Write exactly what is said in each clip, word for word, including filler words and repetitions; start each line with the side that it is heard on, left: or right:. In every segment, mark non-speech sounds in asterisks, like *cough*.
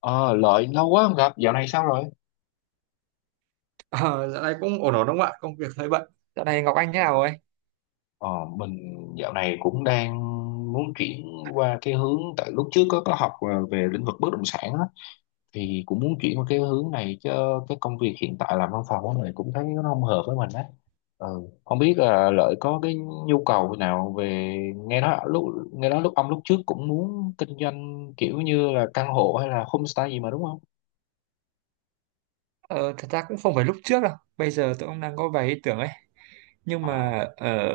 left: Ờ, Lợi lâu quá không gặp, dạo này sao rồi?
right: Ờ, Dạo này cũng ổn ổn đúng không ạ? Công việc hơi bận. Dạo này Ngọc Anh thế nào ấy?
left: Ờ, mình dạo này cũng đang muốn chuyển qua cái hướng, tại lúc trước có có học ờ, về lĩnh vực bất động sản á, thì cũng muốn chuyển qua cái hướng này chứ cái công việc hiện tại làm văn phòng á, mình cũng thấy nó không hợp với mình á. Ừ. Không biết là Lợi có cái nhu cầu nào về nghe nói lúc nghe nói lúc ông lúc trước cũng muốn kinh doanh kiểu như là căn hộ hay là homestay gì mà đúng không?
right: Ờ, Thật ra cũng không phải lúc trước đâu. Bây giờ tôi cũng đang có vài ý tưởng ấy. Nhưng
left: Ờ.
right: mà ờ,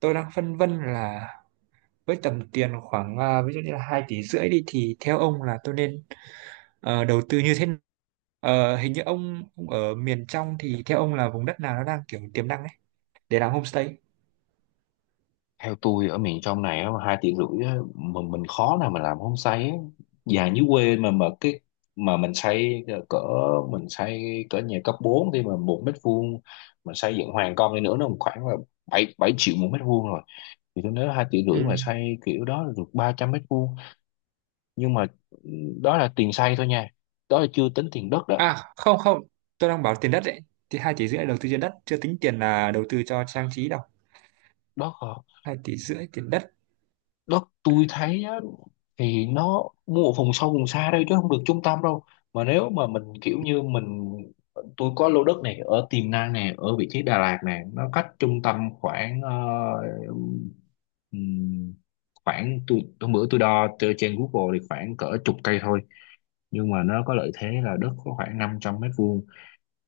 right: tôi đang phân vân là với tầm tiền khoảng à, ví dụ như là hai tỷ rưỡi đi thì theo ông là tôi nên ờ, đầu tư như thế nào? Ờ, hình như ông, ông ở miền trong thì theo ông là vùng đất nào nó đang kiểu tiềm năng ấy để làm homestay?
left: Theo tôi ở miền trong này á, mà hai tiếng rưỡi á, mà mình khó nào mà làm homestay á. Nhà dưới quê mà mà cái mà mình xây cỡ mình xây cỡ nhà cấp bốn thì mà một mét vuông mà xây dựng hoàn công đi nữa nó khoảng là bảy bảy triệu một mét vuông rồi, thì tôi nói hai triệu rưỡi
right: Ừ.
left: mà xây kiểu đó là được ba trăm mét vuông, nhưng mà ừ, đó là tiền xây thôi nha, đó là chưa tính tiền đất đó.
right: À, không không, tôi đang bảo tiền đất đấy. Thì hai tỷ rưỡi đầu tư trên đất chưa tính tiền là đầu tư cho trang trí đâu.
left: Đó.
right: Hai tỷ rưỡi tiền đất.
left: Đó tôi thấy á, thì nó mua ở vùng sâu vùng xa đây chứ không được trung tâm đâu. Mà nếu mà mình kiểu như mình, tôi có lô đất này ở Tiềm Năng này ở vị trí Đà Lạt này, nó cách trung tâm khoảng ờ, ừm, khoảng, tôi hôm bữa tôi đo từ trên Google thì khoảng cỡ chục cây thôi, nhưng mà nó có lợi thế là đất có khoảng năm trăm mét vuông,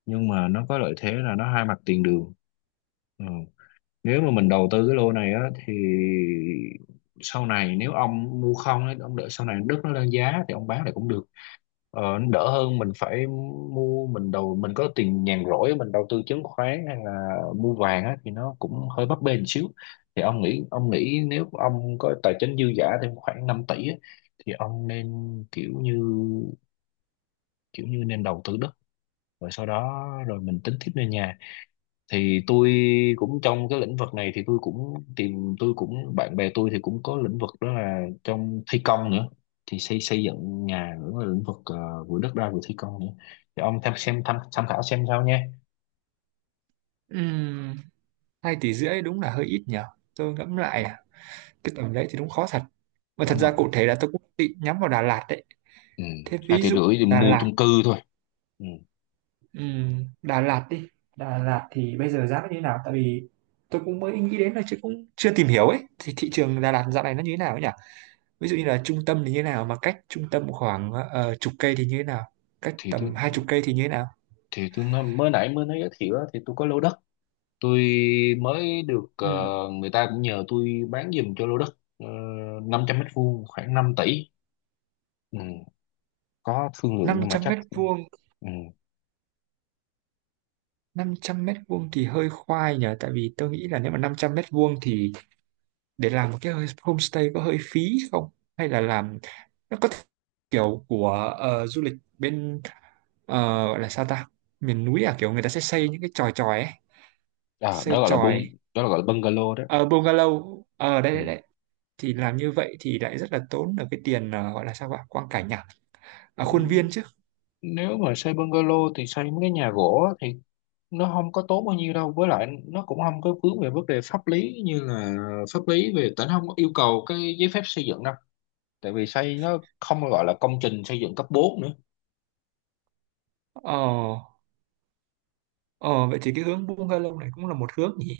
left: nhưng mà nó có lợi thế là nó hai mặt tiền đường. Ừ. Nếu mà mình đầu tư cái lô này á thì sau này nếu ông mua không ấy, ông đợi sau này đất nó lên giá thì ông bán lại cũng được, ờ, nó đỡ hơn mình phải mua, mình đầu mình có tiền nhàn rỗi mình đầu tư chứng khoán hay là mua vàng á thì nó cũng hơi bấp bênh xíu. Thì ông nghĩ ông nghĩ nếu ông có tài chính dư giả thêm khoảng năm tỷ á, thì ông nên kiểu như kiểu như nên đầu tư đất rồi sau đó rồi mình tính tiếp lên nhà. Thì tôi cũng trong cái lĩnh vực này, thì tôi cũng tìm tôi cũng bạn bè tôi thì cũng có lĩnh vực đó là trong thi công nữa, thì xây xây dựng nhà nữa, là lĩnh vực ờ, vừa đất đai vừa thi công nữa. Thì ông tham xem tham tham khảo xem sao nha.
right: Ừm, Hai tỷ rưỡi đúng là hơi ít nhỉ, tôi ngẫm
left: Ừ,
right: lại à, cái tầm đấy thì đúng khó thật, mà thật
left: đúng
right: ra
left: rồi,
right: cụ thể là tôi cũng định nhắm vào Đà Lạt đấy.
left: ừ.
right: Thế
left: Hai
right: ví
left: tỷ
right: dụ
left: rưỡi thì
right: Đà
left: mua
right: Lạt,
left: chung cư thôi. Ừ.
right: ừm, Đà Lạt đi. Đà Lạt thì bây giờ giá nó như thế nào, tại vì tôi cũng mới nghĩ đến là chứ cũng chưa tìm hiểu ấy, thì thị trường Đà Lạt dạo này nó như thế nào ấy nhỉ? Ví dụ như là trung tâm thì như thế nào, mà cách trung tâm khoảng ờ, chục cây thì như thế nào, cách
left: thì tôi
right: tầm hai chục cây thì như thế nào?
left: thì tôi nói, mới nãy mới nói giới thiệu á, thì tôi có lô đất, tôi mới được, ờ,
right: Ừm,
left: người ta cũng nhờ tôi bán giùm cho lô đất, uh, năm trăm mét vuông khoảng năm tỷ. Ừ. Có thương lượng
right: Năm
left: nhưng mà
right: trăm
left: chắc
right: mét vuông.
left: ừ.
right: Năm trăm mét vuông thì hơi khoai nhỉ, tại vì tôi nghĩ là nếu mà năm trăm mét vuông thì để làm một cái homestay có hơi phí không, hay là làm, nó có kiểu của ờ, du lịch bên ờ, gọi là sao ta, miền núi à, kiểu người ta sẽ xây những cái chòi chòi ấy,
left: à, đó
right: xây
left: gọi là bung
right: chòi.
left: đó là gọi là bungalow đó.
right: Ở bungalow ở đây
left: Ừ.
right: đây đây thì làm như vậy thì lại rất là tốn ở cái tiền ờ, gọi là sao ạ, quang cảnh à, à
left: Ừ,
right: khuôn viên chứ.
left: nếu mà xây bungalow thì xây mấy cái nhà gỗ á thì nó không có tốn bao nhiêu đâu, với lại nó cũng không có vướng về vấn đề pháp lý, như là pháp lý về tỉnh không có yêu cầu cái giấy phép xây dựng đâu, tại vì xây nó không gọi là công trình xây dựng cấp bốn nữa.
right: ờ ờ Vậy thì cái hướng bungalow này cũng là một hướng nhỉ.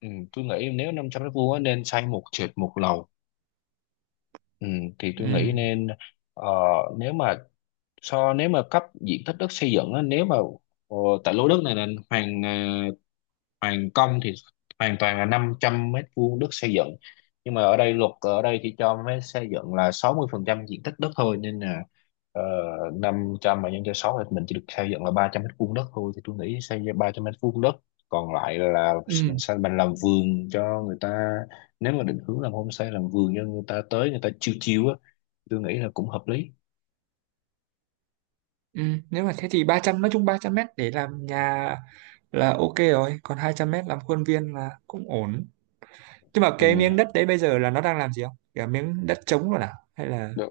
left: Ừ. Tôi nghĩ nếu năm trăm mét vuông á, nên xây một trệt một lầu. Ừ. Thì tôi
right: Ừ.
left: nghĩ nên, ờ, nếu mà so nếu mà cấp diện tích đất xây dựng á, nếu mà ờ, tại lô đất này là hoàn ờ, hoàn công thì hoàn toàn là năm trăm mét vuông đất xây dựng, nhưng mà ở đây luật ở đây thì cho mới xây dựng là sáu mươi phần trăm diện tích đất thôi, nên là ờ, năm trăm mà nhân cho sáu thì mình chỉ được xây dựng là ba trăm mét vuông đất thôi. Thì tôi nghĩ xây ra ba trăm mét vuông đất, còn lại là
right: Ừ.
left: mình sẽ mình làm vườn cho người ta, nếu mà định hướng làm homestay, làm vườn cho người ta tới người ta chiêu chiêu á, tôi nghĩ là cũng hợp lý.
right: Ừ. Nếu mà thế thì ba trăm, nói chung ba trăm mét để làm nhà là ok rồi, còn hai trăm mét làm khuôn viên là cũng ổn. Nhưng mà
left: Ừ.
right: cái miếng đất đấy bây giờ là nó đang làm gì không, cả miếng đất trống rồi à hay là?
left: Được.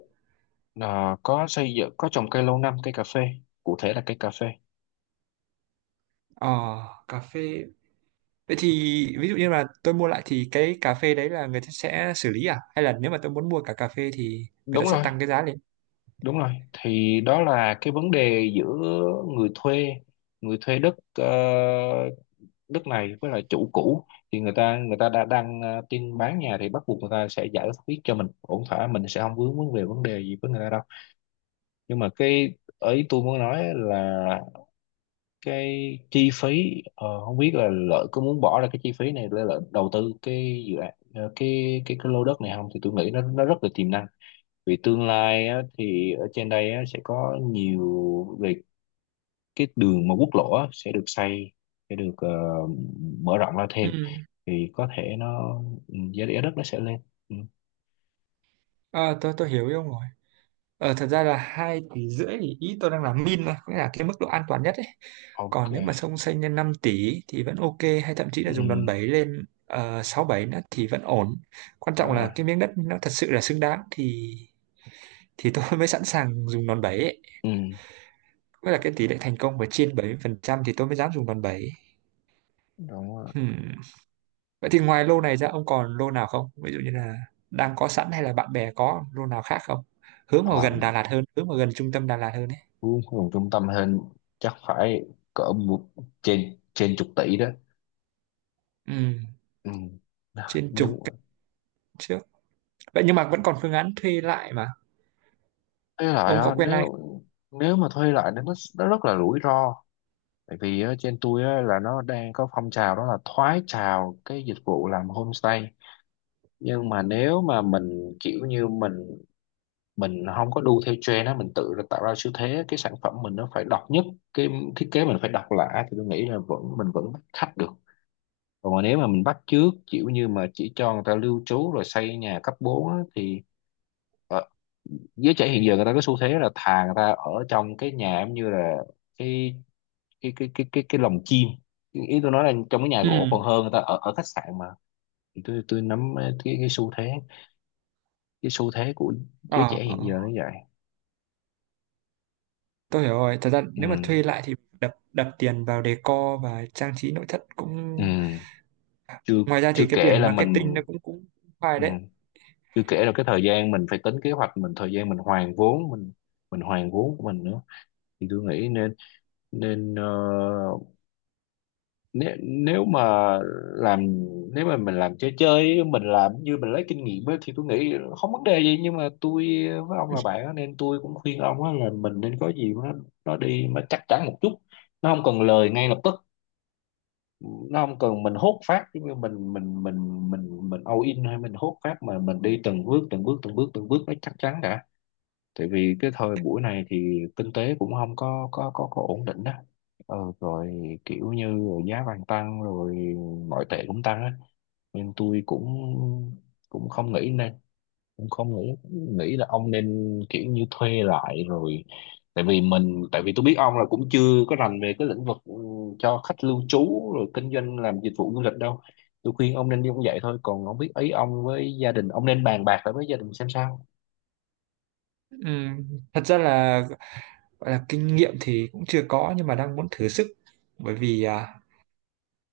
left: Ờ, có xây dựng, có trồng cây lâu năm, cây cà phê, cụ thể là cây cà phê.
right: Ờ, cà phê. Vậy thì ví dụ như là tôi mua lại thì cái cà phê đấy là người ta sẽ xử lý, à hay là nếu mà tôi muốn mua cả cà phê thì người ta
left: Đúng
right: sẽ
left: rồi,
right: tăng cái giá lên?
left: đúng rồi, thì đó là cái vấn đề giữa người thuê, người thuê đất, ờ, đất này với lại chủ cũ. Thì người ta người ta đã đang ờ, tin bán nhà thì bắt buộc người ta sẽ giải quyết cho mình ổn thỏa, mình sẽ không vướng vấn về vấn đề gì với người ta đâu. Nhưng mà cái ý tôi muốn nói là cái chi phí, ờ, không biết là Lợi có muốn bỏ ra cái chi phí này để Lợi đầu tư cái dự án, ờ, cái cái cái lô đất này không, thì tôi nghĩ nó nó rất là tiềm năng. Vì tương lai á, thì ở trên đây á, sẽ có nhiều về cái đường mà quốc lộ á, sẽ được xây, sẽ được ờ, mở rộng ra
right: Ừ.
left: thêm. Thì có thể nó, ừ, giá giá đất nó sẽ lên. Ừ.
right: Ờ, tôi tôi hiểu ý ông rồi. Ờ, thật ra là hai tỷ rưỡi thì ý tôi đang là min thôi, nghĩa là cái mức độ an toàn nhất ấy.
left: Ok,
right: Còn nếu mà xông xanh lên năm tỷ thì vẫn ok, hay thậm chí
left: ừ,
right: là dùng đòn bẩy lên uh, sáu bảy nữa thì vẫn ổn. Quan trọng
left: đúng rồi,
right: là cái miếng đất nó thật sự là xứng đáng thì thì tôi *laughs* mới sẵn sàng dùng đòn bẩy ấy.
left: ừ,
right: Với là cái tỷ lệ thành công phải trên bảy mươi phần trăm thì tôi mới dám dùng đòn bẩy.
left: đúng rồi.
right: Hmm. Vậy thì ngoài lô này ra ông còn lô nào không? Ví dụ như là đang có sẵn hay là bạn bè có lô nào khác không? Hướng vào gần Đà Lạt hơn, hướng vào gần trung tâm Đà Lạt hơn ấy.
left: Vốn nguồn trung tâm hơn chắc phải cỡ một trên trên chục tỷ đó.
right: Ừ,
left: Ừ. Đó,
right: trên
left: nhưng
right: trục trước, vậy nhưng mà vẫn còn phương án thuê lại mà,
left: thuê lại
right: ông có
left: á,
right: quen ai
left: nếu
right: không?
left: nếu mà thuê lại thì nó nó rất là rủi ro, tại vì á, trên tôi á, là nó đang có phong trào đó là thoái trào cái dịch vụ làm homestay. Nhưng mà nếu mà mình kiểu như mình mình không có đu theo trend á, mình tự ra- tạo ra xu thế, cái sản phẩm mình nó phải độc nhất, cái thiết kế mình phải độc lạ, thì tôi nghĩ là vẫn mình vẫn bắt khách được. Còn mà nếu mà mình bắt chước kiểu như mà chỉ cho người ta lưu trú rồi xây nhà cấp bốn á, thì ờ, giới trẻ hiện giờ người ta có xu thế là thà người ta ở trong cái nhà giống như là cái cái cái cái cái, cái lồng chim, ý ý tôi nói là trong cái nhà gỗ, còn
right: Ừ.
left: hơn người ta ở ở khách sạn mà. Thì tôi tôi nắm cái cái xu thế cái xu thế của giới
right: ờ
left: trẻ
right: ờ.
left: hiện giờ nó vậy.
right: Tôi hiểu rồi, thật ra
left: Ừ.
right: nếu mà thuê lại thì đập đập tiền vào decor và trang trí nội thất
left: Ừ.
right: cũng,
left: chưa
right: ngoài ra
left: chưa
right: thì cái
left: kể
right: tiền
left: là mình.
right: marketing nó cũng cũng phải
left: Ừ.
right: đấy.
left: Chưa kể là cái thời gian mình phải tính kế hoạch mình, thời gian mình hoàn vốn mình mình hoàn vốn của mình nữa. Thì tôi nghĩ nên, nên uh, nếu, nếu mà làm nếu mà mình làm chơi chơi ấy, mình làm như mình lấy kinh nghiệm ấy thì tôi nghĩ không vấn đề gì. Nhưng mà tôi với ông là bạn á, nên tôi cũng khuyên ông á, là mình nên có gì nó nó đi mà chắc chắn một chút, nó không cần lời ngay lập tức, nó không cần mình hốt phát, giống như mình mình mình mình mình all in hay mình hốt phát, mà mình đi từng bước từng bước từng bước từng bước nó chắc chắn đã. Tại vì cái thời buổi này thì kinh tế cũng không có có có có ổn định đó. Ờ, rồi kiểu như giá vàng tăng rồi ngoại tệ cũng tăng á, nên tôi cũng cũng không nghĩ nên, cũng không nghĩ nghĩ là ông nên kiểu như thuê lại rồi, tại vì mình tại vì tôi biết ông là cũng chưa có rành về cái lĩnh vực, ừ, cho khách lưu trú rồi kinh doanh làm dịch vụ du lịch đâu. Tôi khuyên ông nên đi cũng vậy thôi, còn không biết ý ông với gia đình, ông nên bàn bạc lại với gia đình xem sao.
right: Ừm, Thật ra là gọi là kinh nghiệm thì cũng chưa có nhưng mà đang muốn thử sức, bởi vì à,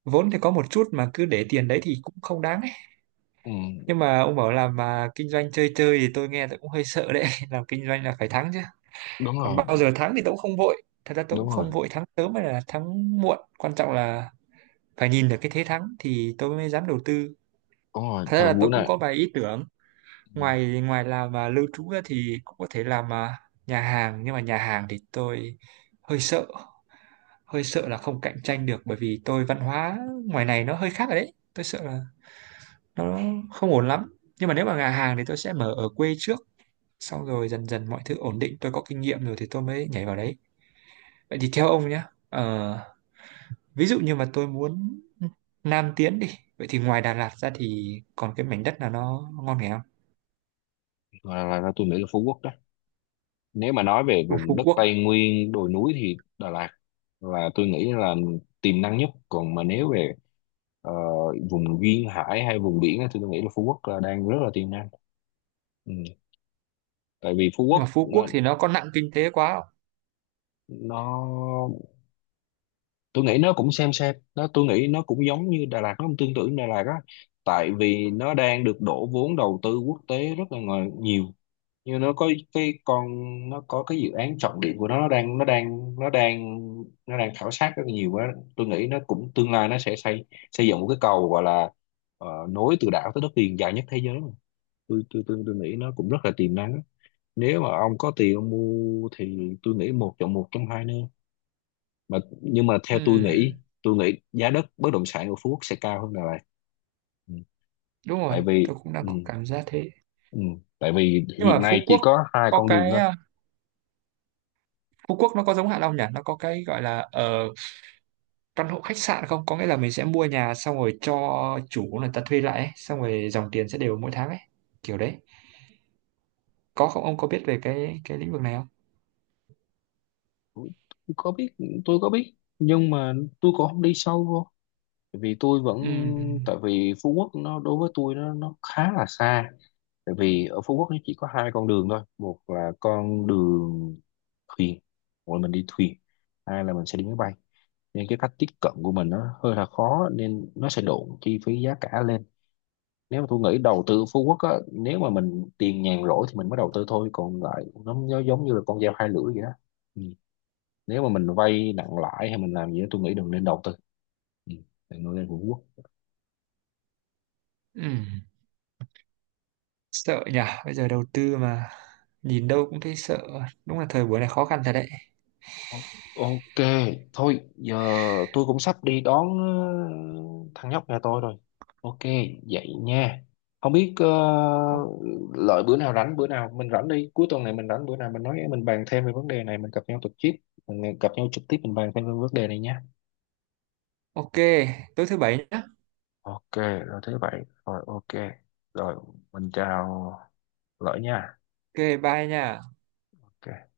right: vốn thì có một chút mà cứ để tiền đấy thì cũng không đáng ấy.
left: Ừ,
right: Nhưng mà ông bảo là mà kinh doanh chơi chơi thì tôi nghe tôi cũng hơi sợ đấy *laughs* làm kinh doanh là phải thắng chứ.
left: đúng
right: Còn
left: rồi,
right: bao giờ thắng thì tôi cũng không vội, thật ra tôi cũng
left: đúng rồi.
right: không vội thắng sớm hay là thắng muộn, quan trọng là phải nhìn được cái thế thắng thì tôi mới dám đầu tư.
left: Đúng rồi,
right: Thật ra
left: thời
right: là tôi
left: buổi
right: cũng
left: này.
right: có vài ý tưởng,
left: Ừ,
right: ngoài ngoài làm mà lưu trú ra thì cũng có thể làm à, nhà hàng, nhưng mà nhà hàng thì tôi hơi sợ, hơi sợ là không cạnh tranh được, bởi vì tôi văn hóa ngoài này nó hơi khác rồi đấy, tôi sợ là nó không ổn lắm. Nhưng mà nếu mà nhà hàng thì tôi sẽ mở ở quê trước, xong rồi dần dần mọi thứ ổn định, tôi có kinh nghiệm rồi thì tôi mới nhảy vào đấy. Vậy thì theo ông nhé, ờ, ví dụ như mà tôi muốn Nam tiến đi, vậy thì ngoài Đà Lạt ra thì còn cái mảnh đất nào nó ngon nghè không?
left: là, là, là tôi nghĩ là Phú Quốc đó. Nếu mà nói về
right: Ôi,
left: vùng
right: Phú
left: đất
right: Quốc,
left: Tây Nguyên, đồi núi thì Đà Lạt là tôi nghĩ là tiềm năng nhất. Còn mà nếu về ờ, vùng duyên hải hay vùng biển á, thì tôi nghĩ là Phú Quốc là đang rất là tiềm năng. Ừ. Tại vì Phú
right: nhưng
left: Quốc
right: mà Phú
left: nó,
right: Quốc thì nó có nặng kinh tế quá không?
left: nó tôi nghĩ nó cũng xem xem nó, tôi nghĩ nó cũng giống như Đà Lạt, nó cũng tương tự như Đà Lạt á, tại vì nó đang được đổ vốn đầu tư quốc tế rất là ngờ- nhiều, như nó có cái con nó có cái dự án trọng điểm của nó, nó đang nó đang nó đang nó đang khảo sát rất là nhiều quá. Tôi nghĩ nó cũng tương lai nó sẽ xây, xây dựng một cái cầu gọi là ờ, nối từ đảo tới đất liền dài nhất thế giới mà. tôi tôi tôi tôi nghĩ nó cũng rất là tiềm năng á. Nếu mà ông có tiền ông mua thì tôi nghĩ một chọn một trong hai nơi, mà nhưng mà theo tôi nghĩ,
right: Ừm,
left: tôi nghĩ giá đất bất động sản ở Phú Quốc sẽ cao hơn Đà Lạt. Ừ.
right: đúng rồi,
left: tại vì
right: tôi cũng đang
left: ừ,
right: có cảm giác thế.
left: ừ. Tại vì
right: Nhưng
left: hiện
right: mà
left: nay
right: Phú
left: chỉ
right: Quốc
left: có hai
right: có
left: con đường
right: cái
left: thôi.
right: à, Phú Quốc nó có giống Hạ Long nhỉ? Nó có cái gọi là ờ, căn hộ khách sạn không? Có nghĩa là mình sẽ mua nhà xong rồi cho chủ người ta thuê lại ấy, xong rồi dòng tiền sẽ đều mỗi tháng ấy, kiểu đấy. Có không? Ông có biết về cái cái lĩnh vực này không?
left: Tôi có biết, tôi có biết nhưng mà tôi cũng không đi sâu vô, tại vì tôi vẫn,
right: Ừm.
left: tại vì Phú Quốc nó đối với tôi nó nó khá là xa, tại vì ở Phú Quốc nó chỉ có hai con đường thôi, một là con đường thuyền, gọi là mình đi thuyền, hai là mình sẽ đi máy bay, nên cái cách tiếp cận của mình nó hơi là khó, nên nó sẽ độn chi phí giá cả lên. Nếu mà tôi nghĩ đầu tư Phú Quốc á, nếu mà mình tiền nhàn rỗi thì mình mới đầu tư thôi, còn lại nó, nó giống như là con dao hai lưỡi vậy đó. Ừ. Nếu mà mình vay nặng lãi hay mình làm gì đó tôi nghĩ đừng nên đầu tư. Ừ. Đừng nên lên Phú Quốc.
right: Ừ. Sợ nhỉ, bây giờ đầu tư mà nhìn đâu cũng thấy sợ, đúng là thời buổi này khó khăn thật đấy.
left: O- Ok, thôi giờ tôi cũng sắp đi đón ờ, thằng nhóc nhà tôi rồi. Ok, vậy nha. Không biết ờ,
right: O-
left: Lợi bữa nào rảnh, bữa nào mình rảnh đi, cuối tuần này mình rảnh bữa nào mình nói mình bàn thêm về vấn đề này, mình gặp nhau trực tiếp, mình gặp nhau trực tiếp mình bàn thêm về vấn đề này nhé.
right: ok, tối thứ bảy nhá.
left: Ok, rồi thế vậy. Rồi ok. Rồi mình chào Lợi nha.
right: Ok, bye nha.
left: Ok.